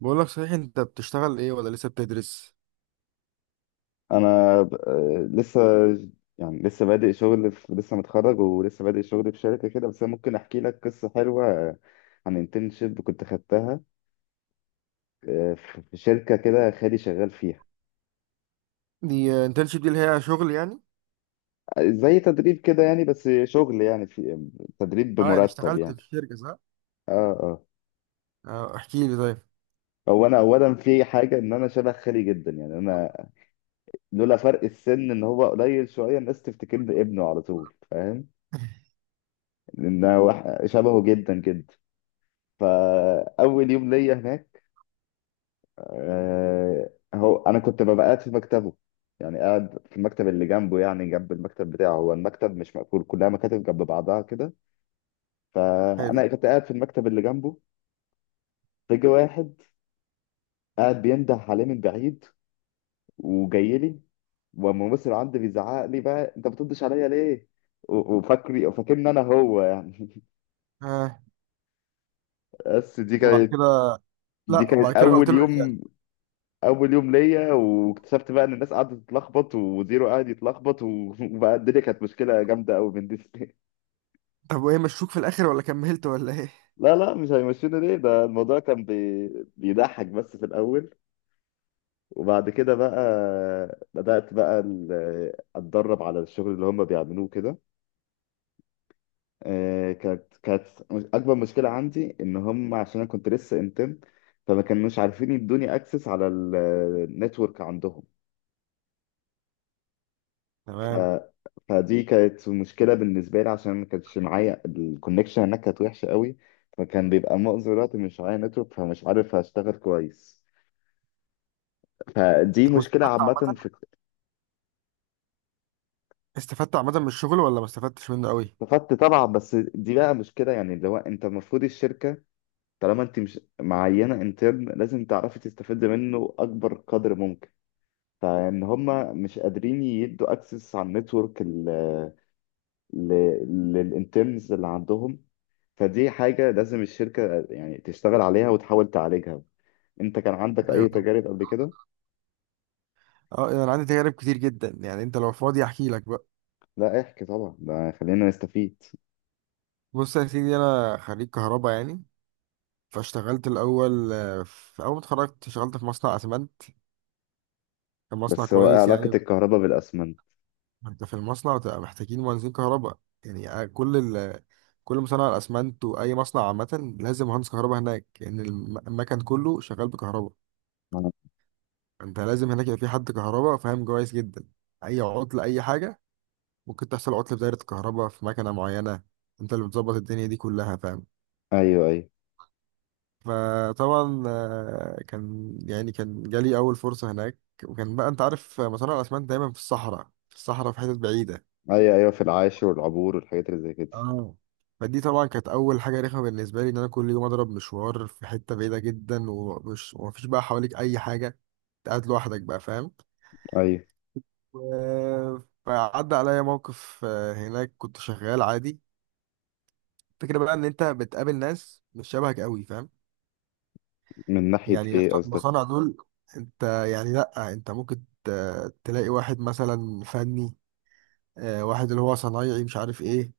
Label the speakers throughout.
Speaker 1: بقول لك صحيح، انت بتشتغل ايه ولا لسه بتدرس؟
Speaker 2: انا لسه. يعني لسه بادئ شغل في لسه متخرج ولسه بادئ شغل في شركه كده. بس انا ممكن احكي لك قصه حلوه، عن انترنشيب كنت خدتها، في شركه كده خالي شغال فيها.
Speaker 1: دي انترنشيب دي اللي هي شغل يعني؟
Speaker 2: زي تدريب كده يعني، بس شغل يعني في تدريب
Speaker 1: اه، يعني
Speaker 2: بمرتب
Speaker 1: اشتغلت
Speaker 2: يعني.
Speaker 1: في شركة، صح.
Speaker 2: اه اه.
Speaker 1: اه، احكي لي طيب.
Speaker 2: هو انا اولا في حاجه، ان انا شبه خالي جدا يعني. انا لولا فرق السن ان هو قليل شويه، الناس تفتكرني ابنه على طول، فاهم؟ لان أنا شبهه جدا جدا. فاول يوم ليا هناك، هو انا كنت ببقى قاعد في مكتبه، يعني قاعد في المكتب اللي جنبه، يعني جنب المكتب بتاعه. هو المكتب مش مقفول، كلها مكاتب جنب بعضها كده.
Speaker 1: حلو.
Speaker 2: فانا كنت قاعد في المكتب اللي جنبه. فجأة واحد قاعد بينده عليه من بعيد وجاي لي، والممثل عندي بيزعق لي بقى، انت بتردش عليا ليه؟ و- وفاكري فاكرني انا هو. يعني
Speaker 1: اه،
Speaker 2: بس دي
Speaker 1: وبعد
Speaker 2: كانت،
Speaker 1: كده؟
Speaker 2: دي
Speaker 1: لا، وبعد
Speaker 2: كانت
Speaker 1: كده قلت
Speaker 2: اول
Speaker 1: له ايه يعني؟
Speaker 2: يوم. اول يوم ليا، واكتشفت بقى ان الناس قعدت تتلخبط وزيرو قعد يتلخبط، وبقى الدنيا كانت مشكله جامده قوي بالنسبه لي.
Speaker 1: طب وايه مشوك في الاخر، ولا كملت ولا ايه؟
Speaker 2: لا لا، مش هيمشينا ليه، ده الموضوع كان بي... بيضحك بس في الاول. وبعد كده بقى بدات بقى اتدرب على الشغل اللي هم بيعملوه كده. كانت اكبر مشكله عندي ان هم، عشان انا كنت لسه انتم، فما كانوش عارفين يدوني اكسس على النتورك عندهم. ف...
Speaker 1: تمام.
Speaker 2: فدي كانت مشكله بالنسبه لي، عشان ما كانش معايا الكونكشن. هناك كانت وحشه قوي، فكان بيبقى معظم الوقت مش معايا نتورك، فمش عارف اشتغل كويس. فدي
Speaker 1: طب
Speaker 2: مشكله
Speaker 1: واستفدت
Speaker 2: عامه
Speaker 1: عامة؟
Speaker 2: في...
Speaker 1: استفدت عامة من الشغل ولا ما استفدتش منه قوي؟
Speaker 2: استفدت طبعا، بس دي بقى مشكله يعني، اللي هو انت المفروض الشركه، طالما انت مش معينه انترن، لازم تعرفي تستفيد منه اكبر قدر ممكن. فان هما مش قادرين يدوا اكسس على النتورك للانترنز اللي عندهم، فدي حاجة لازم الشركة يعني تشتغل عليها وتحاول تعالجها. انت كان عندك
Speaker 1: ايوه
Speaker 2: اي
Speaker 1: طبعا.
Speaker 2: تجارب قبل كده؟
Speaker 1: اه، يعني انا عندي تجارب كتير جدا، يعني انت لو فاضي احكي لك بقى.
Speaker 2: لا احكي طبعا، ده خلينا نستفيد.
Speaker 1: بص يا سيدي، انا خريج كهرباء يعني، فاشتغلت الاول، في اول ما اتخرجت اشتغلت في مصنع اسمنت. كان مصنع
Speaker 2: بس هو ايه
Speaker 1: كويس
Speaker 2: علاقة
Speaker 1: يعني.
Speaker 2: الكهرباء بالاسمنت؟
Speaker 1: انت في المصنع بتبقى محتاجين مهندسين كهرباء. يعني كل مصنع الاسمنت واي مصنع عامه لازم مهندس كهرباء هناك، لان المكن كله شغال بكهرباء.
Speaker 2: آه.
Speaker 1: انت لازم هناك يبقى في حد كهرباء فاهم كويس جدا، اي عطل اي حاجه. ممكن تحصل عطل في دايره الكهرباء في مكنه معينه، انت اللي بتظبط الدنيا دي كلها فاهم.
Speaker 2: ايوه ايوه.
Speaker 1: فطبعا كان يعني كان جالي اول فرصه هناك. وكان بقى انت عارف مصانع الاسمنت دايما في الصحراء، في حتت بعيده.
Speaker 2: ايوه ايوه، في العاشر والعبور والحاجات اللي زي كده.
Speaker 1: اه، فدي طبعا كانت اول حاجه رخمه بالنسبه لي، ان انا كل يوم اضرب مشوار في حته بعيده جدا، ومفيش بقى حواليك اي حاجه، انت قاعد لوحدك بقى فاهم.
Speaker 2: ايوه.
Speaker 1: و- فعدى عليا موقف، هناك كنت شغال عادي. الفكره بقى ان انت بتقابل ناس مش شبهك قوي فاهم.
Speaker 2: من ناحية
Speaker 1: يعني ناس
Speaker 2: ايه
Speaker 1: بتوع المصانع
Speaker 2: قصدك؟
Speaker 1: دول، انت يعني. لا، انت ممكن تلاقي واحد مثلا فني، واحد اللي هو صنايعي مش عارف ايه،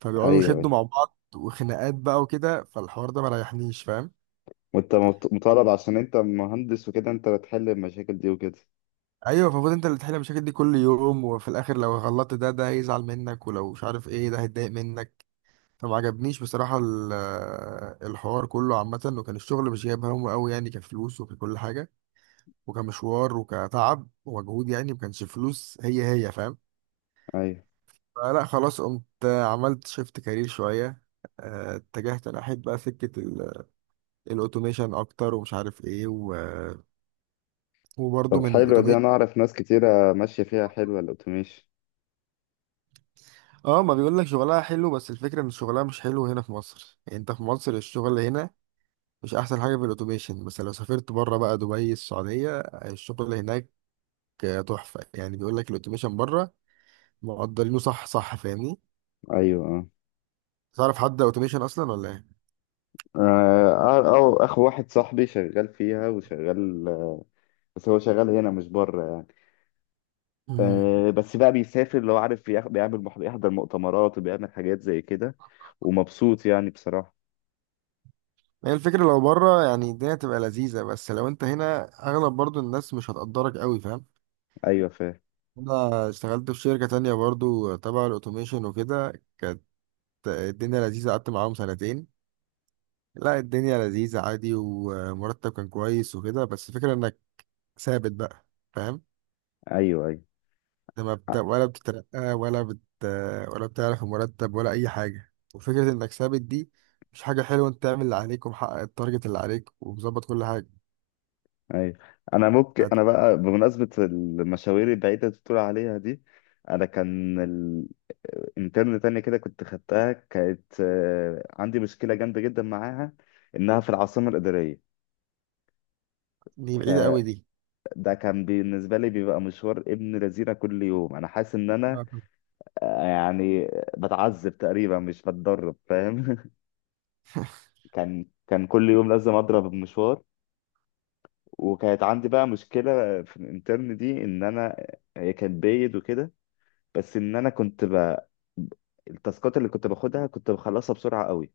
Speaker 1: فبيقعدوا
Speaker 2: ايوه
Speaker 1: يشدوا
Speaker 2: ايوه.
Speaker 1: مع بعض وخناقات بقى وكده، فالحوار ده ما ريحنيش فاهم.
Speaker 2: وانت مطالب، عشان انت مهندس وكده، انت بتحل المشاكل دي وكده.
Speaker 1: ايوه، المفروض انت اللي تحل المشاكل دي كل يوم، وفي الاخر لو غلطت ده هيزعل منك، ولو مش عارف ايه ده هيتضايق منك. فما عجبنيش بصراحه الحوار كله عامه، وكان الشغل مش جايب همه قوي يعني، كفلوس وككل حاجه وكمشوار وكتعب ومجهود، يعني ما كانش فلوس هي هي فاهم.
Speaker 2: ايوه.
Speaker 1: فلا خلاص، قمت عملت شيفت كارير شويه. اتجهت انا احب بقى سكه الاوتوميشن اكتر، ومش عارف ايه وبرضه
Speaker 2: طب
Speaker 1: من
Speaker 2: حلوة دي،
Speaker 1: الاوتوميشن.
Speaker 2: انا اعرف ناس كتيرة ماشية فيها، حلوة الاوتوميشن.
Speaker 1: اه، ما بيقول لك شغلها حلو، بس الفكره ان شغلها مش حلو هنا في مصر. يعني انت في مصر الشغل هنا مش احسن حاجه في الاوتوميشن، بس لو سافرت بره بقى، دبي، السعوديه، الشغل هناك تحفه. يعني بيقول لك الاوتوميشن بره مقدرينه، صح، صح، فاهمني.
Speaker 2: ايوه. آه.
Speaker 1: تعرف حد اوتوميشن اصلا ولا ايه؟
Speaker 2: أو أخ واحد صاحبي شغال فيها وشغال، بس هو شغال هنا مش بره يعني.
Speaker 1: امم.
Speaker 2: بس بقى بيسافر لو عارف بيعمل بيحضر مؤتمرات وبيعمل حاجات زي كده، ومبسوط يعني بصراحة.
Speaker 1: هي الفكره لو بره يعني الدنيا تبقى لذيذه، بس لو انت هنا اغلب برضو الناس مش هتقدرك قوي فاهم.
Speaker 2: أيوة فاهم.
Speaker 1: انا اشتغلت في شركه تانية برضو تبع الاوتوميشن وكده، كانت الدنيا لذيذه، قعدت معاهم سنتين. لا، الدنيا لذيذة عادي، ومرتب كان كويس وكده، بس الفكرة انك ثابت بقى فاهم.
Speaker 2: أيوة أيوة.
Speaker 1: انت ما بت... ولا بتترقى ولا بتعرف المرتب ولا اي حاجة. وفكرة انك ثابت دي مش حاجة حلوة. انت تعمل اللي عليك، ومحقق التارجت اللي عليك، ومظبط كل حاجة.
Speaker 2: ايوه. انا ممكن،
Speaker 1: فت-
Speaker 2: انا بقى بمناسبه المشاوير البعيده اللي بتقول عليها دي، انا كان انترن تانية كده كنت خدتها، كانت عندي مشكله جامده جدا معاها، انها في العاصمه الاداريه.
Speaker 1: دي بعيدة قوي دي.
Speaker 2: ده كان بالنسبة لي بيبقى مشوار ابن لذينة كل يوم، أنا حاسس إن
Speaker 1: آه،
Speaker 2: أنا،
Speaker 1: طب
Speaker 2: يعني بتعذب تقريبا مش بتدرب، فاهم؟ كان كل يوم لازم أضرب المشوار. وكانت عندي بقى مشكلة في الانترن دي، إن أنا، هي كانت بايد وكده، بس إن أنا كنت ب... التاسكات اللي كنت باخدها كنت بخلصها بسرعة قوي،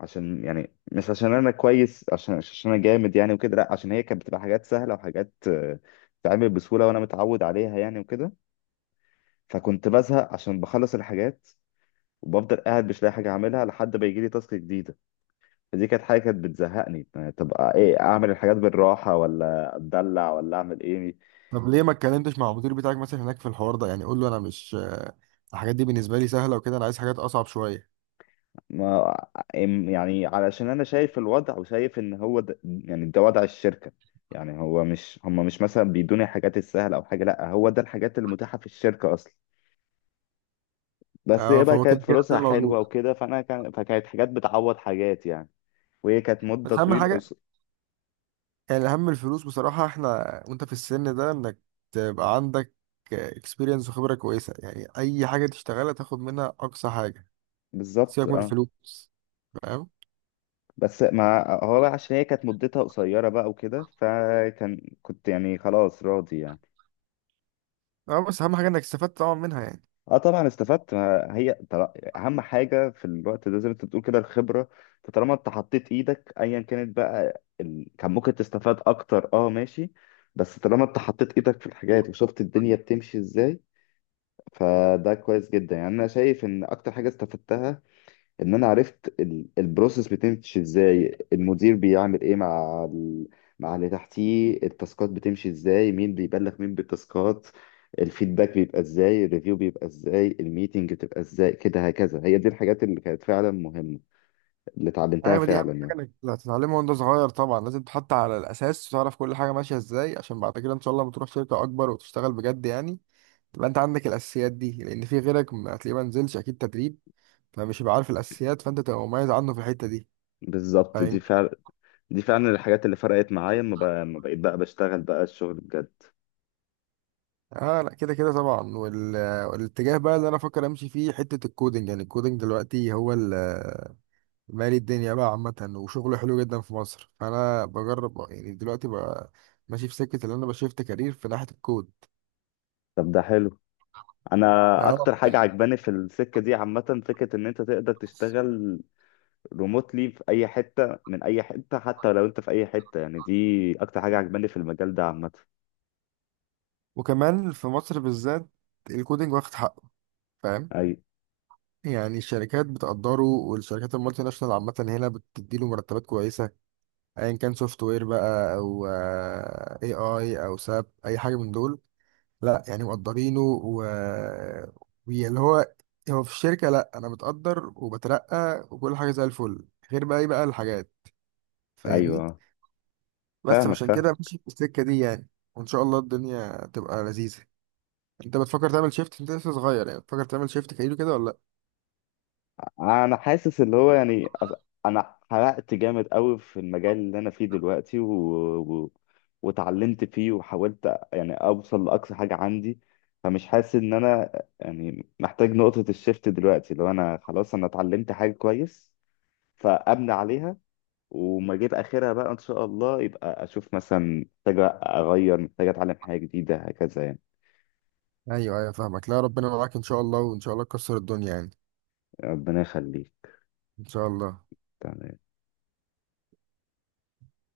Speaker 2: عشان يعني، مش عشان أنا كويس، عشان أنا جامد يعني وكده، لأ عشان هي كانت بتبقى حاجات سهلة وحاجات تتعمل بسهولة وأنا متعود عليها يعني وكده. فكنت بزهق عشان بخلص الحاجات، وبفضل قاعد مش لاقي حاجه اعملها لحد ما يجي لي تاسك جديده. فدي كانت حاجه كانت بتزهقني يعني، تبقى ايه، اعمل الحاجات بالراحه ولا اتدلع ولا اعمل ايه؟
Speaker 1: طب ليه ما اتكلمتش مع المدير بتاعك مثلا هناك في الحوار ده؟ يعني قول له انا مش، الحاجات دي بالنسبة لي سهلة وكده، انا عايز حاجات اصعب شوية.
Speaker 2: ما يعني علشان انا شايف الوضع وشايف ان هو ده، يعني ده وضع الشركه يعني. هو مش هم مش مثلا بيدوني الحاجات السهله او حاجه، لا هو ده الحاجات المتاحه في الشركه اصلا. بس
Speaker 1: اه،
Speaker 2: هي بقى
Speaker 1: فهو كده
Speaker 2: كانت
Speaker 1: كده
Speaker 2: فلوسها
Speaker 1: موجود.
Speaker 2: حلوه وكده، فانا كان، فكانت حاجات بتعوض حاجات يعني. وهي كانت مده
Speaker 1: بس اهم
Speaker 2: طويله.
Speaker 1: حاجة، يعني الأهم الفلوس بصراحة. احنا وانت في السن ده انك تبقى عندك اكسبيرينس وخبرة كويسة، يعني أي حاجة تشتغلها تاخد منها أقصى حاجة.
Speaker 2: بالظبط
Speaker 1: سيبك من
Speaker 2: اه.
Speaker 1: الفلوس، فاهم؟
Speaker 2: بس ما هو بقى، عشان هي كانت مدتها قصيرة بقى وكده، فكان كنت يعني خلاص راضي يعني.
Speaker 1: اه، بس أهم حاجة انك استفدت طبعا منها يعني.
Speaker 2: اه طبعا استفدت، ما هي اهم حاجة في الوقت ده زي ما انت بتقول كده الخبرة. انت طالما انت حطيت ايدك، ايا كانت بقى كان ممكن تستفاد اكتر، اه ماشي، بس طالما انت حطيت ايدك في الحاجات وشفت الدنيا بتمشي ازاي، فده كويس جدا يعني. انا شايف ان اكتر حاجة استفدتها ان انا عرفت البروسيس بتمشي ازاي، المدير بيعمل ايه مع مع اللي تحتيه، التاسكات بتمشي ازاي، مين بيبلغ مين بالتاسكات، الفيدباك بيبقى ازاي، الريفيو بيبقى ازاي، الميتنج بتبقى ازاي كده هكذا. هي دي الحاجات اللي كانت فعلا مهمة، اللي اتعلمتها
Speaker 1: أيوة، دي
Speaker 2: فعلا
Speaker 1: أهم
Speaker 2: يعني.
Speaker 1: حاجة انك هتتعلمها وانت صغير. طبعا لازم تحط على الأساس وتعرف كل حاجة ماشية ازاي، عشان بعد كده إن شاء الله لما تروح شركة أكبر وتشتغل بجد يعني، تبقى انت عندك الأساسيات دي، لأن في غيرك ما هتلاقيه ما نزلش أكيد تدريب، فمش هيبقى عارف الأساسيات، فانت تبقى مميز عنه في الحتة دي،
Speaker 2: بالظبط، دي
Speaker 1: فاهمني؟
Speaker 2: فعلا، دي فعلا الحاجات اللي فرقت معايا لما بقى... ما بقيت بقى بشتغل بقى الشغل بجد.
Speaker 1: اه لا، كده كده طبعا. والاتجاه بقى اللي انا افكر امشي فيه حته الكودنج. يعني الكودنج دلوقتي هو مالي الدنيا بقى عامه، وشغله حلو جدا في مصر، فانا بجرب يعني دلوقتي بقى ماشي في سكه اللي انا بشفت كارير في ناحيه الكود.
Speaker 2: طب ده حلو. انا
Speaker 1: اه،
Speaker 2: اكتر حاجه عجباني في السكه دي عامه، فكره ان انت تقدر تشتغل ريموتلي في اي حته، من اي حته، حتى لو انت في اي حته يعني. دي اكتر حاجه عجباني في المجال ده عامه.
Speaker 1: وكمان في مصر بالذات الكودنج واخد حقه فاهم.
Speaker 2: اي.
Speaker 1: يعني الشركات بتقدره، والشركات المالتي ناشونال عامة هنا بتديله مرتبات كويسة، أيا كان سوفت وير بقى، أو اي اي، أو ساب، أي حاجة من دول. لا يعني مقدرينه واللي هو، هو في الشركة لا أنا متقدر وبترقى وكل حاجة زي الفل، غير بقى إيه بقى الحاجات، فاهمني.
Speaker 2: ايوه.
Speaker 1: بس
Speaker 2: فاهمك
Speaker 1: عشان
Speaker 2: فاهم.
Speaker 1: كده ماشي في السكة دي يعني، وإن شاء الله الدنيا تبقى لذيذة. أنت بتفكر تعمل شيفت؟ أنت لسه صغير يعني، بتفكر تعمل شيفت كارير كده ولا
Speaker 2: انا حاسس اللي هو يعني انا حرقت جامد قوي في المجال اللي انا فيه دلوقتي، و... و... وتعلمت فيه وحاولت يعني اوصل لاقصى حاجه عندي. فمش حاسس ان انا يعني محتاج نقطه الشيفت دلوقتي. لو انا خلاص انا اتعلمت حاجه كويس، فابني عليها وما اجيب اخرها بقى. ان شاء الله يبقى اشوف مثلا محتاجه اغير، محتاجه اتعلم حاجه جديده هكذا يعني.
Speaker 1: لأ؟ أيوه، أيوه، فاهمك. لا، ربنا معاك إن شاء الله، وإن شاء الله تكسر الدنيا يعني.
Speaker 2: ربنا يخليك.
Speaker 1: إن شاء الله.
Speaker 2: تمام